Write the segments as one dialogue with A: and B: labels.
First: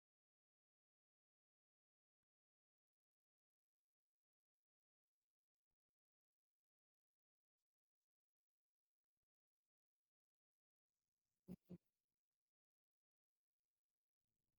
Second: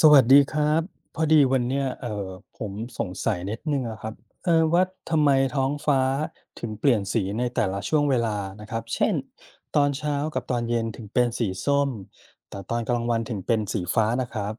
A: สวัสดีครับพอดีวันเนี้ยผมสงสัยนิดหนึ่งอะครับว่าทำไมท้องฟ้าถึงเปลี่ยนสีในแต่ละช่วงเวลานะครับเช่นตอนเช้ากับตอนเย็นถึงเป็นสีส้มแต่ตอนกลางวันถึงเป็นสีฟ้านะครับ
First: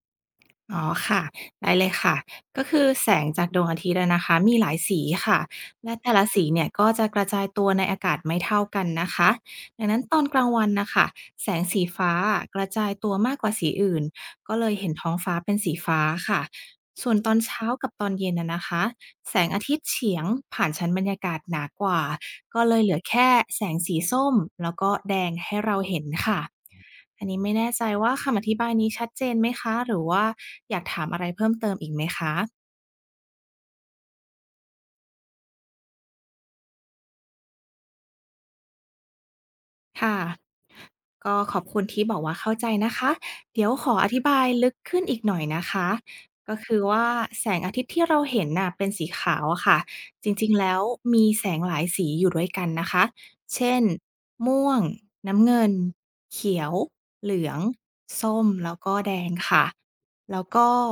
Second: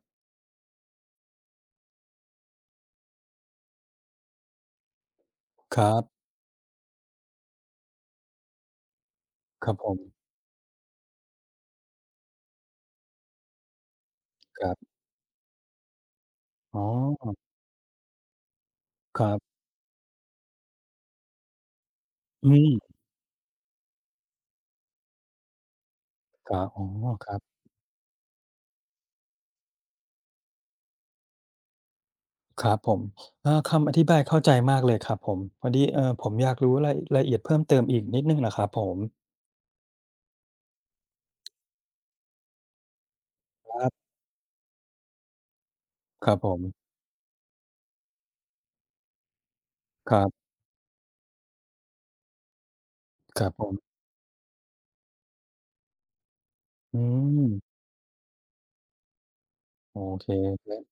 B: อ๋อค่ะได้เลยค่ะก็คือแสงจากดวงอาทิตย์อะนะคะมีหลายสีค่ะ
A: ครั
B: และแต่ละ
A: บ
B: สีเนี่ยก็จะกระจายตัวในอากาศไม่เท่ากันนะคะ
A: ครับ
B: ดั
A: ผ
B: งนั้
A: ม
B: นตอนกลางวันนะคะแสงสีฟ้ากระจายตัวมากกว่าสีอื่นก็
A: ค
B: เล
A: รั
B: ยเห็น
A: บ
B: ท้องฟ้าเป็นสีฟ้าค่ะ
A: อ๋
B: ส่วนตอ
A: อ
B: นเช้ากับตอนเย็นนะคะ
A: ครั
B: แสง
A: บ
B: อาทิตย์เฉียงผ่านชั้นบรรยากาศหนากว่า
A: อื
B: ก็เลยเหลื
A: ม
B: อแค่แสงสีส้มแล้วก็แดงให้เราเห็นค่ะ
A: ครับอ๋อ
B: อัน
A: ครั
B: นี้
A: บ
B: ไม่แน่ใจว่าคำอธิบายนี้ชัดเจนไหมคะหรือว่าอยากถามอะไรเพิ่มเติมอีกไหมคะ
A: ครับผมคำอธิบายเข้าใจมากเลยครับผมพอดีผมอยากรู้รายรละเอียดเพิ่มเติมอีกนิดหนึ่งนะครับผม
B: ค่ะก็ขอบคุณที่บอกว่าเข้าใจนะคะเดี๋ยว
A: ค
B: ข
A: รั
B: ออ
A: บ
B: ธิบายลึกขึ้นอีกหน่อยนะคะ
A: ครับผ
B: ก็
A: ม
B: คือว่าแสงอาทิตย์ที่เราเห็นน่ะเป็นสีขาวอะค่ะ
A: ครั
B: จ
A: บ
B: ริงๆแล้วมีแสงหลายสีอยู่ด้วยกันนะคะ
A: ครับผ
B: เช่
A: ม
B: นม่วงน้ำเงินเขียว
A: อื
B: เหลือง
A: ม
B: ส้มแล้วก็แดงค่ะ
A: โอเค
B: แล้วก็
A: แล้ว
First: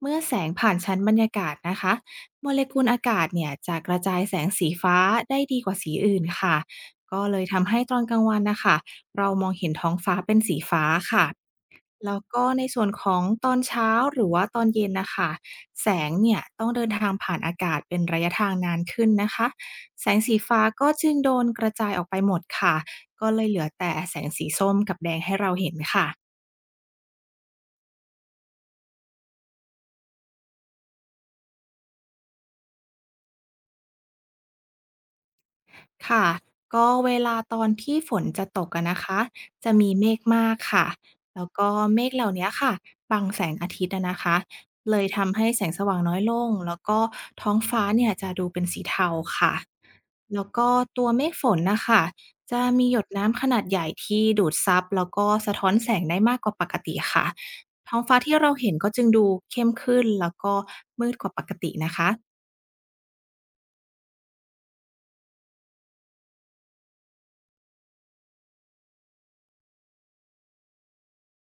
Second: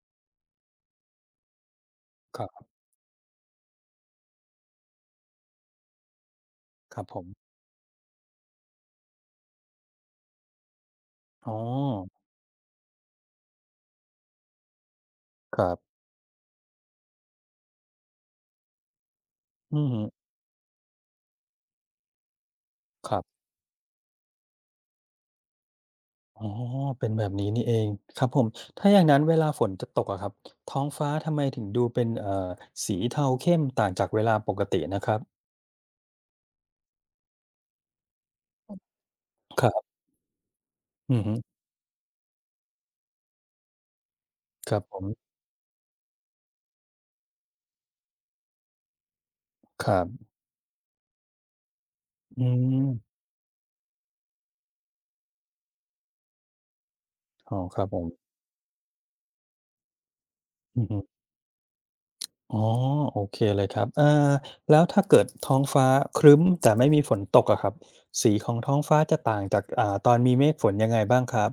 B: เมื่อแสงผ่านชั้นบรรยากาศนะคะ
A: ค
B: โมเล
A: รับ
B: กุลอากาศเนี่ยจะกระจายแสงสีฟ้าได้ดีกว่าสีอื่นค่ะ
A: ครับผ
B: ก็
A: ม
B: เลยทำให้ตอนกลางวันนะคะเรามองเห็นท้องฟ้าเป็นสีฟ้าค่ะ
A: อ๋อ
B: แล้วก็ในส่วนของตอนเช้าหรือว่าตอนเย็นนะคะ
A: ครั
B: แส
A: บ
B: งเนี่ยต้องเดินทางผ่านอากาศเป็นระยะทางนานขึ้นนะคะ
A: อือฮึ
B: แสงสีฟ้าก็จึงโดนกระจายออกไปหมดค่ะ
A: ครั
B: ก็เล
A: บ
B: ยเหลือแต่แสงสีส้มกับแดงให้เราเห็นค่ะ
A: อ๋อเป็นแบบนี้นี่เองครับผมถ้าอย่างนั้นเวลาฝนจะตกอะครับท้องฟ้าทำไมถึงดูเป็นสีเทาเข้มต่างจากเวลาปกตินะครับ
B: ค่ะก็เวลาตอนที่ฝนจะตกอะนะคะ
A: ค
B: จะ
A: รั
B: มี
A: บ
B: เมฆมากค่ะ
A: อือฮึ
B: แล้วก็เมฆเหล่าเนี้ยค่ะบังแสงอาทิตย์อะนะคะ
A: ครับผ
B: เลย
A: ม
B: ทำให้แสงสว่างน้อยลงแล้วก็ท้องฟ้าเนี่ยจะดูเป็นสีเทาค่ะ
A: ครับ
B: แล้วก็ตัวเมฆฝนนะคะ
A: อื
B: จะมีหยด
A: ม
B: น้ำขนาดใหญ่ที่ดูดซับแล้วก็สะท้อนแสงได้มากกว่าปกติค่ะ
A: อ๋อครับ
B: ท้อ
A: ผ
B: ง
A: ม
B: ฟ้าที่เราเห็นก็จึงดูเข้มขึ้นแล้วก็
A: อือฮึ
B: มืดกว่าปกตินะคะ
A: อ๋อโอเคเลยครับแล้วถ้าเกิดท้องฟ้าครึ้มแต่ไม่มีฝนตกอะครับสีของท้องฟ้าจะต่างจากตอนมีเมฆฝนยังไงบ้างครับ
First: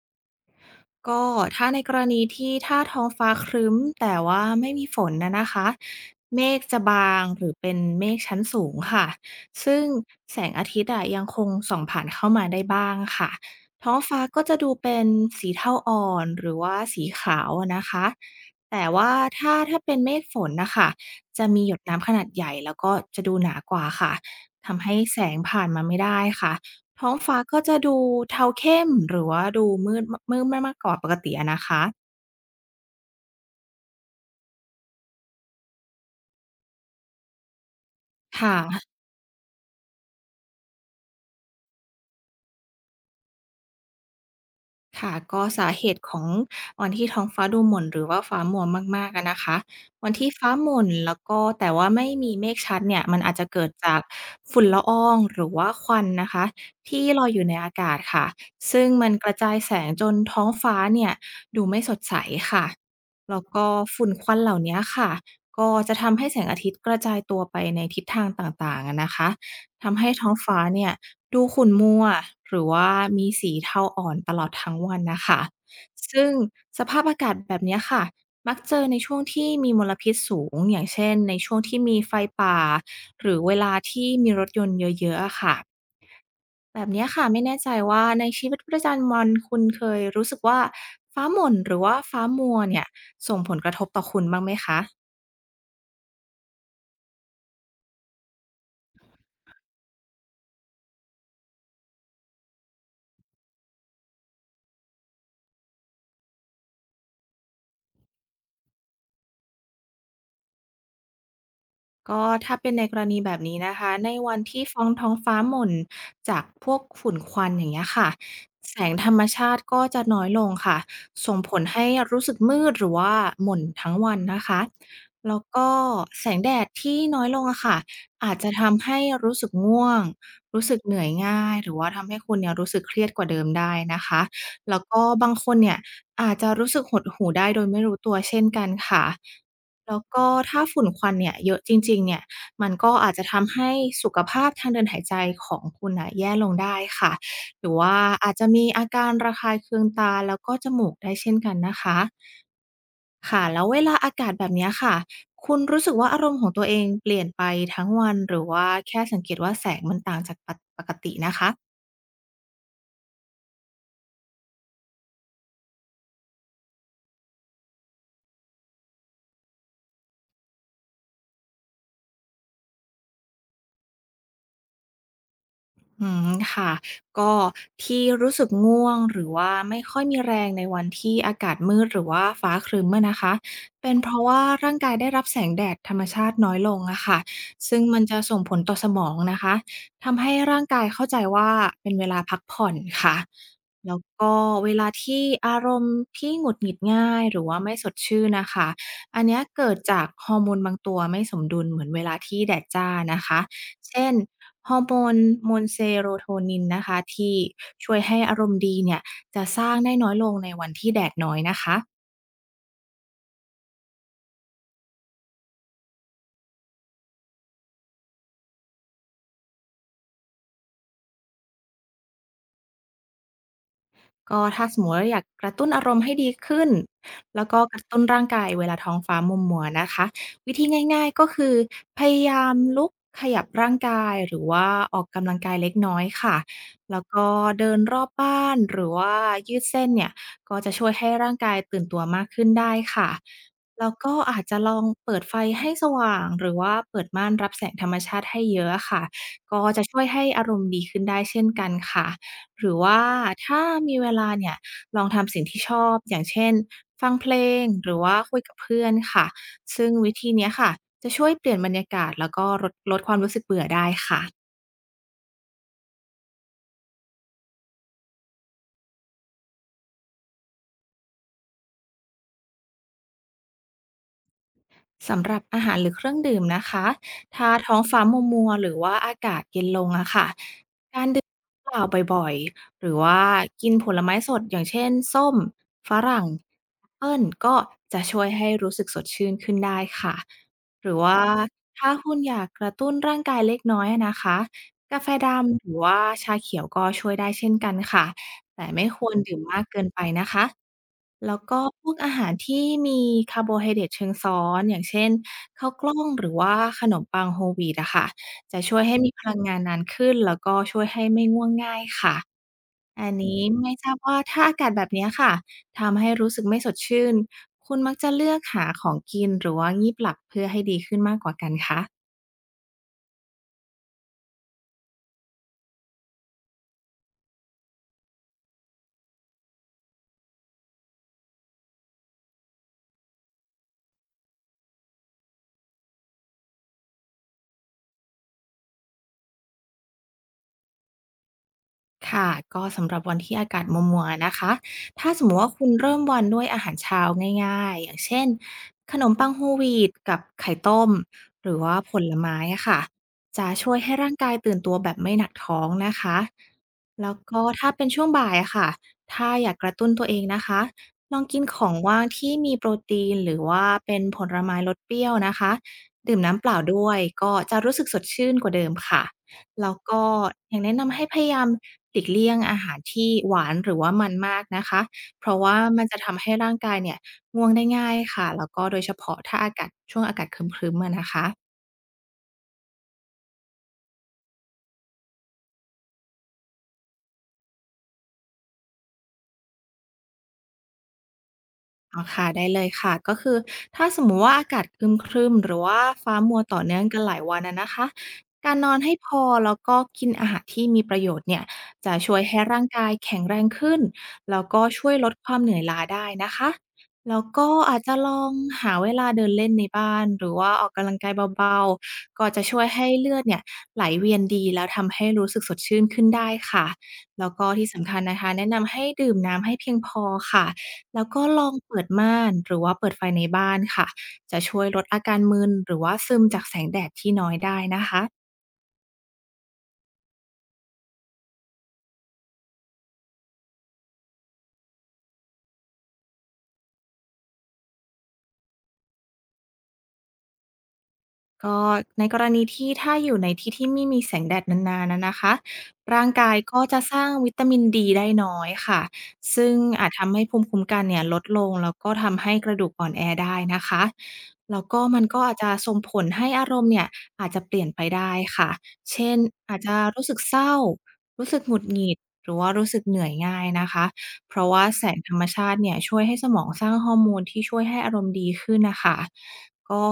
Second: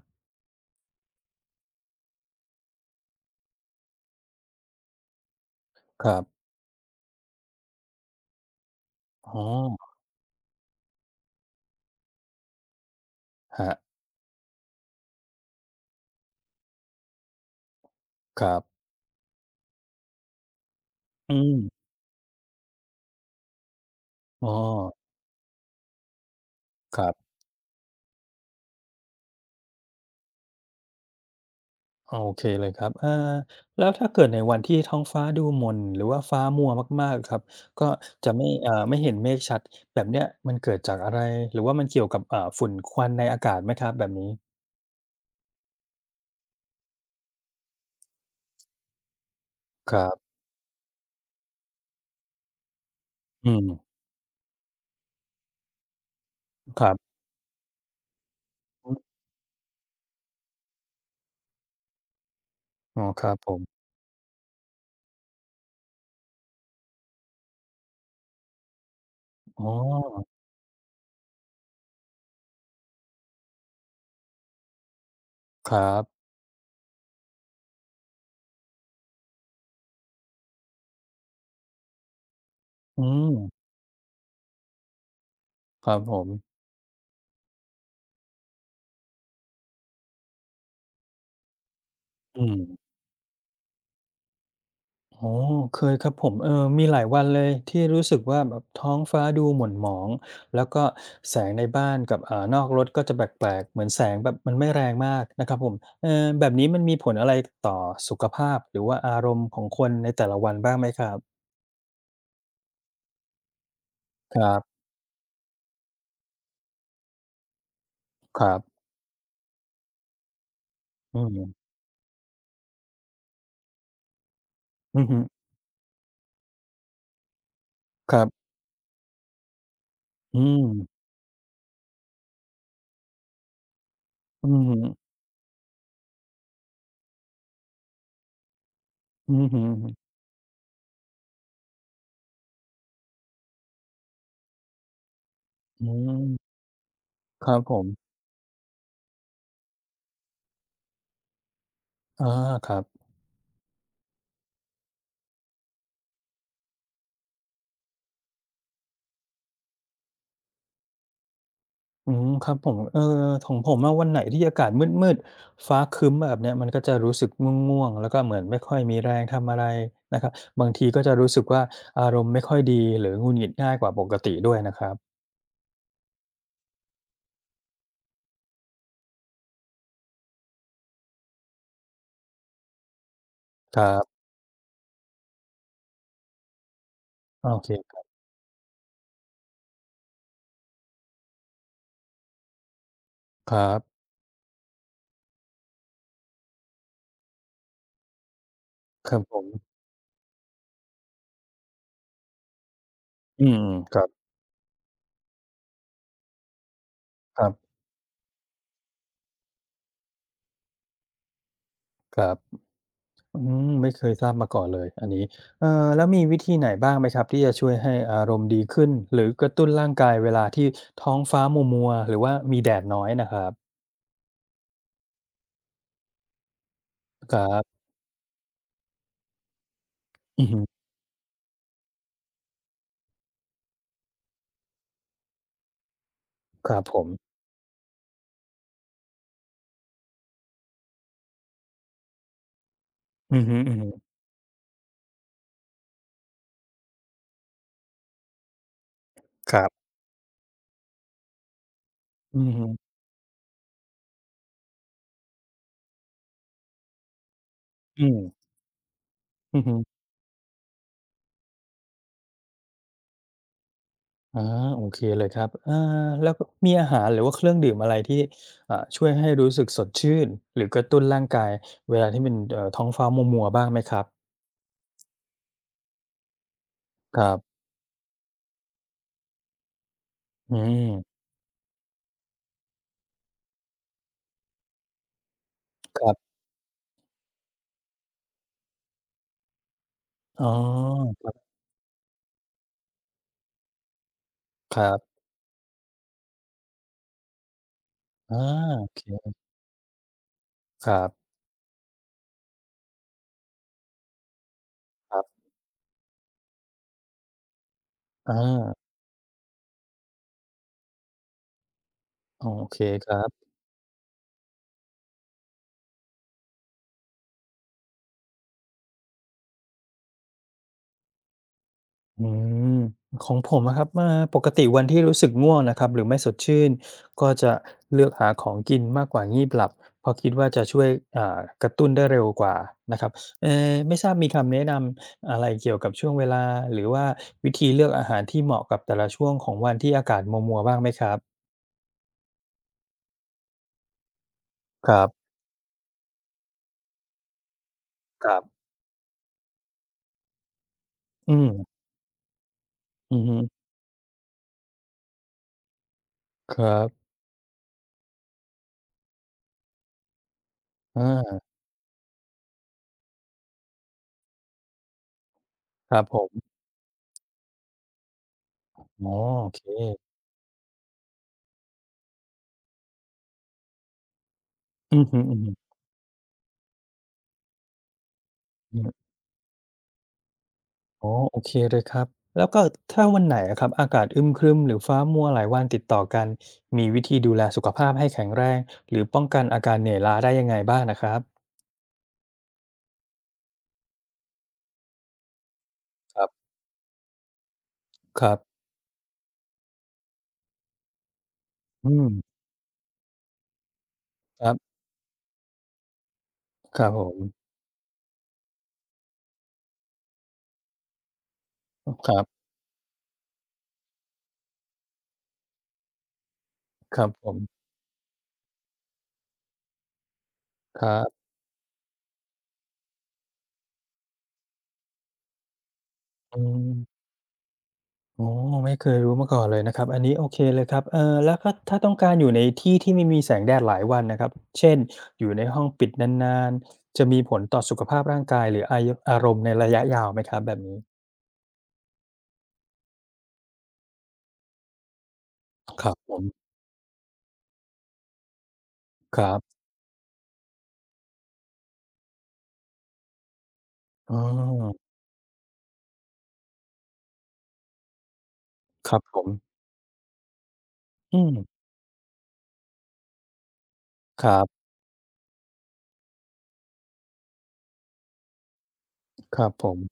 B: ก็ถ้าในกรณีที่ถ้าท้องฟ้าครึ้มแต่ว่าไม่มีฝนนะคะ
A: ครับ
B: เมฆจะบางหรือเป็นเมฆชั้นสูงค่ะ
A: อ๋
B: ซึ่ง
A: อ
B: แสงอาทิตย์อะยังคงส่องผ่านเข้ามาได้บ้างค่ะ
A: ครั
B: ท้
A: บ
B: องฟ้าก็จะดูเป็นสีเทาอ่อนหรือว่าสีขาวอะนะคะ
A: ครับ
B: แต่ว่าถ้าเป็นเมฆฝนนะคะ
A: อื
B: จะ
A: ม
B: มีหยดน้ำขนาดใหญ่แล้วก็จะดูหนากว่าค่ะ
A: อ๋อ
B: ทำให้แสงผ่านมาไม่ได้ค่ะ
A: ค
B: ท้อ
A: รั
B: ง
A: บ
B: ฟ้าก็จะดูเทาเข้มหรือว่าดูมืดมากมากกว่าปกติอะนะคะ
A: โอเคเลยครับแล้วถ้าเกิดในวันที่ท้องฟ้าดูหม่นหรือว่าฟ้ามัวมากๆครับก็จะ
B: ค
A: ไม่เอ่อ
B: ่ะ
A: ไม่เห็นเมฆชัดแบบเนี้ยมันเกิดจากอะไรหรือว่ามันเกี่ยวกับฝุ่นควันในอากาศไหมครับแบบนี้
B: ค่ะก็สาเหตุของวันที่ท้องฟ้าดูหม่นหรือว่าฟ้ามัวมากๆอะนะคะ
A: ครั
B: วันที่
A: บ
B: ฟ้าหม่นแล้วก็แต่ว่าไม่มีเมฆชัดเนี่ยมันอาจจะ
A: อื
B: เกิ
A: ม
B: ดจากฝุ่นละอองหรือว่าควันนะคะ
A: ครั
B: ที่
A: บ
B: ลอยอยู่ในอากาศค่ะซึ่ง
A: อือ
B: มันกระจายแสงจนท้องฟ้าเนี่ยดูไม่สดใสค่ะ
A: อ๋อครับ
B: แล้ว
A: ผม
B: ก็ฝุ่นควันเหล่าเนี้ยค่ะก็จะทำให้แสงอาทิตย์กระจายตัวไปในทิศทางต่างๆอะนะคะ
A: อ๋อ
B: ทำให้ท้องฟ้าเนี่ยดูขุ่นมัวหรือว่ามีสีเทาอ่อนตลอดทั้งวันนะคะ
A: ครับ
B: ซึ่งสภาพอากาศแบบเนี้ยค่ะมักเจอในช่วงที่มีมลพิษสูงอย่างเช่นในช่วงที่มีไฟป่า
A: อื
B: ห
A: ม
B: รือเวลาที่มีรถยนต์เยอะๆอะค่ะ
A: ครับผม
B: แบบเนี้ยค่ะไม่แน่ใจว่าในชีวิตประจำวันคุณเคยรู้สึกว่าฟ้าหม่นหรือว่าฟ้า
A: อื
B: มัว
A: ม
B: เนี่ย
A: อ๋อเคยครับผมมีหลายวันเลยที่รู้สึกว่าแบบท้องฟ้าดูหม่นหมองแล้วก็แสงในบ้านกับเอ่านอกรถก็จะแปลกๆเหมือนแสงแบบมันไม่แรงมากนะครับผมเออแบบนี้มันมีผลอะไรต่อสุขภาพหรือว่าอารมณ์ของคนในแต่ละวันบ้างไหมครับ
B: ก็ถ้าเป็นในกรณีแบบนี้นะคะในวั
A: ค
B: น
A: รั
B: ที่ฟ้
A: บ
B: องท้องฟ้าหม่นจากพวกฝุ่นควันอย่างเงี้ยค่ะ
A: ครั
B: แส
A: บ
B: งธรรมชาติก็จะน้อยลงค่ะ
A: อื
B: ส่ง
A: ม
B: ผลให้รู้สึกมืดหรือว่าหม่นทั้งวันนะคะ
A: อื
B: แล้ว
A: ม
B: ก็แสงแดดที่น้อยลงอะค่ะ
A: ครั
B: อาจจะ
A: บ
B: ทำให้รู้สึกง่วง
A: อืม
B: รู้สึกเหนื่อยง่ายหรือว่าทำให้คุณเนี่ยรู้สึกเครียดกว่าเดิมได้นะคะ
A: อื
B: แล้วก็
A: ม
B: บางคนเนี่ย อาจจะรู้สึกหดหู่ได้โดยไม่รู้ตัวเช่นกันค่ะ
A: อื
B: แล้ว
A: ม
B: ก็ถ้าฝุ่นควันเนี่ยเยอะจริงๆเนี่ยมันก็อาจจะทำให้สุขภาพทางเดินหายใจของ
A: อื
B: คุณน่ะแย่ล
A: ม
B: งได้ค่ะ
A: ครับ
B: หรื
A: ผ
B: อ
A: ม
B: ว่าอาจจะมีอาการระคายเคืองตาแล้วก็จมูกได้เช่นกันนะคะ
A: อาครับ
B: ค่ะแล้วเวลาอากาศแบบเนี้ยค่ะคุณรู้สึกว่าอารมณ์ของตัวเองเปลี่ยนไปทั้งวันหรือว่าแค่สังเกตว่าแสงมันต่างจากปกตินะคะ
A: อืมครับผมของผมอะวันไหนที่อากาศมืดๆฟ้าครึ้มแบบเนี้ยมันก็จะรู้สึกง่วงๆแล้วก็เหมือนไม่ค่อยมีแรงทำอะไรนะครับบางทีก็จะรู้สึกว่าอารมณ์ไม่ค่อยดีหรือหงุดหงิดง่ายกว่าปกติด้วยนะครับ
B: อืมค่ะก็ที่รู้สึกง่วงหรือว่าไม่ค่อยมีแรงในวันที่อากาศมืดหรือว่าฟ้าครึ้มอะนะคะ
A: ครั
B: เป็นเพ
A: บ
B: ราะว่าร่างกายได้รับแสงแดดธรรมชาติน้อยลงอะค่ะ
A: อาโอ
B: ซึ่งมั
A: เค
B: นจะส่งผลต่อสมองนะคะทำให้ร่างกายเข้าใจว่าเป็นเวลาพักผ่อนค่ะ
A: ครั
B: แล้ว
A: บ
B: ก็เวลาที่อารมณ์ที่หงุดหงิดง่ายหรือว่าไม่สดชื่นนะคะ
A: ครั
B: อั
A: บ
B: น
A: ผ
B: เนี้ย
A: ม
B: เกิดจากฮอร์โมนบางตัวไม่สมดุลเหมือนเวลาที่แดดจ้านะคะ
A: อืมครั
B: เช่
A: บ
B: นฮอร์โมนเซโรโทนินนะคะที่
A: ครับ
B: ช่วยให้อารมณ์ดีเนี่ยจะสร้างได้น้อยลงในวันที่แดดน้อยนะคะ
A: ครับอืมไม่เคยทราบมาก่อนเลยอันนี้เอ่อแล้วมีวิธีไหนบ้างไหมครับที่จะช่วยให้อารมณ์ดีขึ้นหรือกระตุ้นร่างกายเวลาที่ท้องฟ้ามัวๆหรือว่ามีแดดน้อยนะครับ
B: ก็ถ้าสมมุติว่าอยากกระตุ้นอารมณ์ให้ดีขึ้น
A: ค
B: แล้
A: รั
B: วก็ก
A: บ
B: ระตุ้นร่างกายเวลาท้องฟ้ามัวมัวนะคะวิธี ง่ายๆก็คือพยายามลุกขยับร่างกายหรือว่าออกกำลังกายเล็กน้อยค่ะ
A: ครับผ
B: แล้ว
A: ม
B: ก็เดินรอบบ้านหรือว่ายืดเส้นเนี่ยก็จะช่วยให้ร่างกายตื่นตัวมากขึ้นได้ค่ะ
A: อือฮึ
B: แล้ว
A: ๆ
B: ก็อาจจะลองเปิดไฟให้สว่างหรือว่าเปิดม่านรับแสงธรรมชาติให้เยอะค่ะ
A: ค
B: ก็
A: รั
B: จะ
A: บ
B: ช่วยให้อารมณ์ดีขึ้นได้เช่นกันค่ะ
A: อือ
B: ห
A: ฮึ
B: รือว่าถ้ามีเวลาเนี่ยลองทำสิ่งที่ชอบอย่างเช่นฟังเพลงหรือ
A: อื
B: ว่า
A: ม
B: คุยกับเพื่อนค่ะ
A: อือฮึ
B: ซึ่งวิธีเนี้ยค่ะจะช่วยเปลี่ยนบรรยากาศแล้วก็ลดความรู้สึกเบื่อได้ค่ะ
A: อาโอเคเลยครับอาแล้วก็มีอาหารหรือว่าเครื่องดื่มอะไรที่ช่วยให้รู้สึกสดชื่น หรือกระตุ้นร่างกายเวลาที่มันท้องฟ้ามัวๆบ้างไหมครับ
B: สำหรับอาหารหรือเครื่องดื่มนะคะ
A: ครั
B: ถ้า
A: บ
B: ท้องฟ้ามัวๆหรือว่าอากาศเย็นลงอะค่ะ
A: อืม
B: เปล่าบ่อยๆ หรือว่ากินผลไม้สดอย่างเช่นส้มฝ
A: ครั
B: รั่ง
A: บ
B: แอปเปิลก็จะช่วยให้รู้สึกสดชื่นขึ้นได้ค่ะ
A: อ๋อ
B: หรือว่าถ้าคุณอยากกระตุ้นร่างกายเล็กน้อยอะนะคะ
A: ครั
B: กาแฟ
A: บ
B: ดำหรือว่าชาเขียวก็ช่วยได้เช่นกันค่ะ
A: ออา
B: แต่
A: โอ
B: ไม่ค
A: เค
B: วรดื่มมากเกินไปนะคะ
A: ครับ
B: แล้วก็พวกอาหารที่มีคาร์โบไฮเดรตเชิงซ้อนอย่างเช่น
A: ครับ
B: ข้าวกล้องหรือว่าขนมปัง Whole wheat อะค่ะ
A: อา
B: จะช่วยให้มีพลังงานนานขึ้นแล้วก็ช่วยให้ไม่ง่วงง่ายค่ะ
A: โอเคค
B: อัน
A: รั
B: นี้
A: บ
B: ไม่ทราบว่าถ้าอากาศแบบเนี้ยค่ะทำให้รู้สึกไม่สดชื่นคุณมักจะเลือกหาของกินหรือว่างีบหลับเพื่อให้ดีขึ้นมากกว่ากันคะ
A: อืมของผมนะครับมาปกติวันที่รู้สึกง่วงนะครับหรือไม่สดชื่นก็จะเลือกหาของกินมากกว่างีบหลับเพราะคิดว่าจะช่วยกระตุ้นได้เร็วกว่านะครับเอไม่ทราบมีคำแนะนำอะไรเกี่ยวกับช่วงเวลาหรือว่าวิธีเลือกอาหารที่เหมาะกับแต่ละช่วงของวันที่อากาศมัวๆบ้างไหมครับ
B: ค่ะก็สำหรับวันที่อากาศมัวๆนะคะ
A: ครั
B: ถ้า
A: บ
B: สมมติว่าคุณเริ่มวันด้วยอาหารเช้าง่ายๆอย่างเช่
A: ค
B: น
A: รับ
B: ขนมปังโฮลวีตกับไข่ต้ม
A: อื
B: ห
A: ม
B: รือว่าผลไม้อะค่ะ
A: อื
B: จะ
A: ม
B: ช่วยให้ร่างกายตื่นตัวแบบไม่หนักท้องนะคะ
A: ครับ
B: แล้วก็ถ้าเป็นช่วงบ่ายอะค่ะถ้าอยากกระตุ้นตัวเองนะคะลองกิ
A: อา
B: นของว่างที่มีโปรตีนหรือว่าเป็นผลไม้รสเปรี้ยวนะคะ
A: ครับ
B: ดื่
A: ผ
B: ม
A: ม
B: น้ำเปล่าด้วยก็จะรู้สึกสดชื่นกว่าเดิมค่ะ
A: อ๋อโอเค
B: แล้วก็ยังแนะนำให้พยายามหลีกเลี่ยงอาหารที่หวานหรือว่ามันมากนะคะ
A: อืมอ
B: เพราะ
A: ม
B: ว่ามันจะทำให้ร่างกายเนี่ยง่วงได้ง่ายค่ะแล้วก็โด
A: อื
B: ยเฉ
A: ม
B: พาะถ้าอากาศช่วงอากาศครึ้มๆอะนะ
A: อ๋อโอ
B: คะ
A: เคเลยครับแล้วก็ถ้าวันไหนอะครับอากาศอึมครึมหรือฟ้ามัวหลายวันติดต่อกันมีวิธีดูแลสุขภาพให้แข็งแรงหรือป้องกันอาการเหนื่อยล้าได้ยังไงบ้างนะครับ
B: อ๋อค่ะได้เลยค่ะก็คือถ้าสมมุติว่าอากาศครึ้มๆหรือว่าฟ้า
A: ครับ
B: มัวต่อเนื่องกันหลายวันอะนะคะ
A: ครับ
B: การนอนให้พอแล้วก็กินอาหารที่มีประโยชน์เนี่ย
A: อื
B: จะ
A: ม
B: ช่วยให้ร่างกายแข็งแรงขึ้นแล้ว
A: ครั
B: ก็
A: บ
B: ช่วยลดความเหนื่อยล้าได้นะคะ
A: ครับผม
B: แล้วก็อาจจะลองหาเวลาเดินเล่นในบ้านหรือว่าออกกำลังกายเบา
A: ค
B: ๆ
A: รั
B: ก็จะ
A: บ
B: ช่วยให้เลือดเนี่ยไหลเวียนดีแล้วทำให้รู้สึกสดชื่นขึ้นได้ค่ะ
A: ครับผ
B: แล้วก็
A: ม
B: ที่สำคัญนะคะแนะนำให้ดื่มน้ำให้เพียงพอค่ะ
A: ครั
B: แล้วก็
A: บ
B: ลองเปิดม่านหรือว่าเปิดไฟในบ้านค่ะจะช่วยลดอาการมึนหรือว่าซึม
A: อื
B: จากแสงแดด
A: ม
B: ที่น้อยได้นะ
A: อ๋อ
B: คะ
A: ไม่เคยรู้มาก่อนเลยนะครับอันนี้โอเคเลยครับแล้วก็ถ้าต้องการอยู่ในที่ที่ไม่มีแสงแดดหลายวันนะครับเช่นอยู่ในห้องปิดนานๆจะมีผลต่อสุขภาพร่างกายหรืออายอารมณ์ในระยะยาวไหมครับแบบนี้
B: ก็ในกรณีที่ถ้าอยู่ในที่ที่ไม่มีแสงแดดนานๆนะคะ
A: ครับ
B: ร่าง
A: ผม
B: กายก็จะสร้างวิตามินดีได้น้อยค่ะ
A: ครั
B: ซึ่ง
A: บ
B: อาจทำให้ภูมิคุ้มกันเนี่ยลดลงแล้วก็ทำให้กระดูกอ่อนแอได้นะคะ
A: อ๋
B: แล้วก็
A: อ
B: มันก็อาจจะส่งผลให้อารมณ์เนี่ยอาจจะเปลี่ยนไปได้ค่ะ
A: ครับ
B: เช่
A: ผ
B: นอา
A: ม
B: จจะรู้สึกเศร้า
A: อื
B: รู้
A: ม
B: สึกหงุดหงิดหรือว่ารู้สึกเหนื่อยง่ายนะคะ
A: ค
B: เพ
A: รั
B: ราะ
A: บ
B: ว่าแสงธรรมชาติเนี่ยช่วยให้สมองสร้างฮอร์โมนที่ช่วยให้อารมณ์ดีขึ้นน่ะคะ
A: ครับผม
B: ก็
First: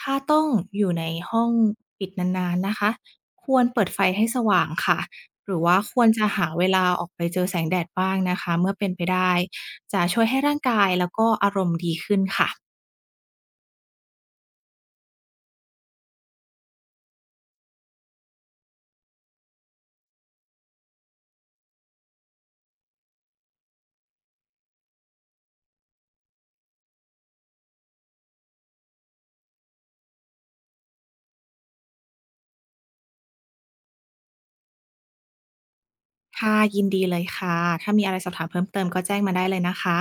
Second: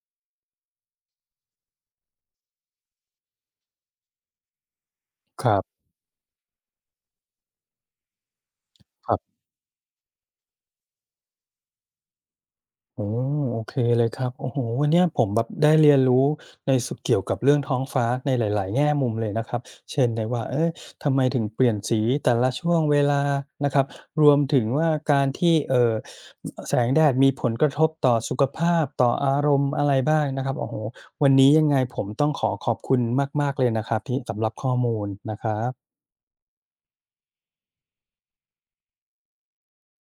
B: ถ้าต้องอยู่ในห้องปิดนานๆนะคะควรเปิดไฟให้สว่างค่ะ
A: ค
B: หรื
A: รั
B: อว่า
A: บ
B: ควรจะหาเวลาออกไปเจอแสงแดดบ้างนะคะเมื่อเป็นไป
A: ครั
B: ได้
A: บ
B: จะช่วยให้ร่างกายแล้วก็อารมณ์ดีขึ้นค่ะ
A: โอ้โอเคเลยครับโอ้โฮวันเนี้ยผมแบบได้เรียนรู้ในสุดเกี่ยวกับเรื่องท้องฟ้าในหลายๆแง่มุมเลยนะครับเช่นได้ว่าเอ๊ยทำไมถึงเปลี่ยนสีแต่ละช่วงเวลานะครับรวมถึงว่าการที่แสงแดดมีผลกระทบต่อสุขภาพต่ออารมณ์อะไรบ้างนะครับโอ้โฮวันนี้ยังไงผมต้องขอขอบคุณมากๆเลยนะครับที่สำหรับข้อมูลนะครับ
B: ค่ะยินดีเลยค่ะถ้ามีอะไรสอบถามเพิ่มเติมก็แจ้งมาได้เลยนะคะ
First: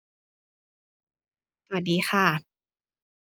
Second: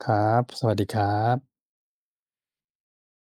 A: ครับสวัสดีครับ
B: สวัสดีค่ะ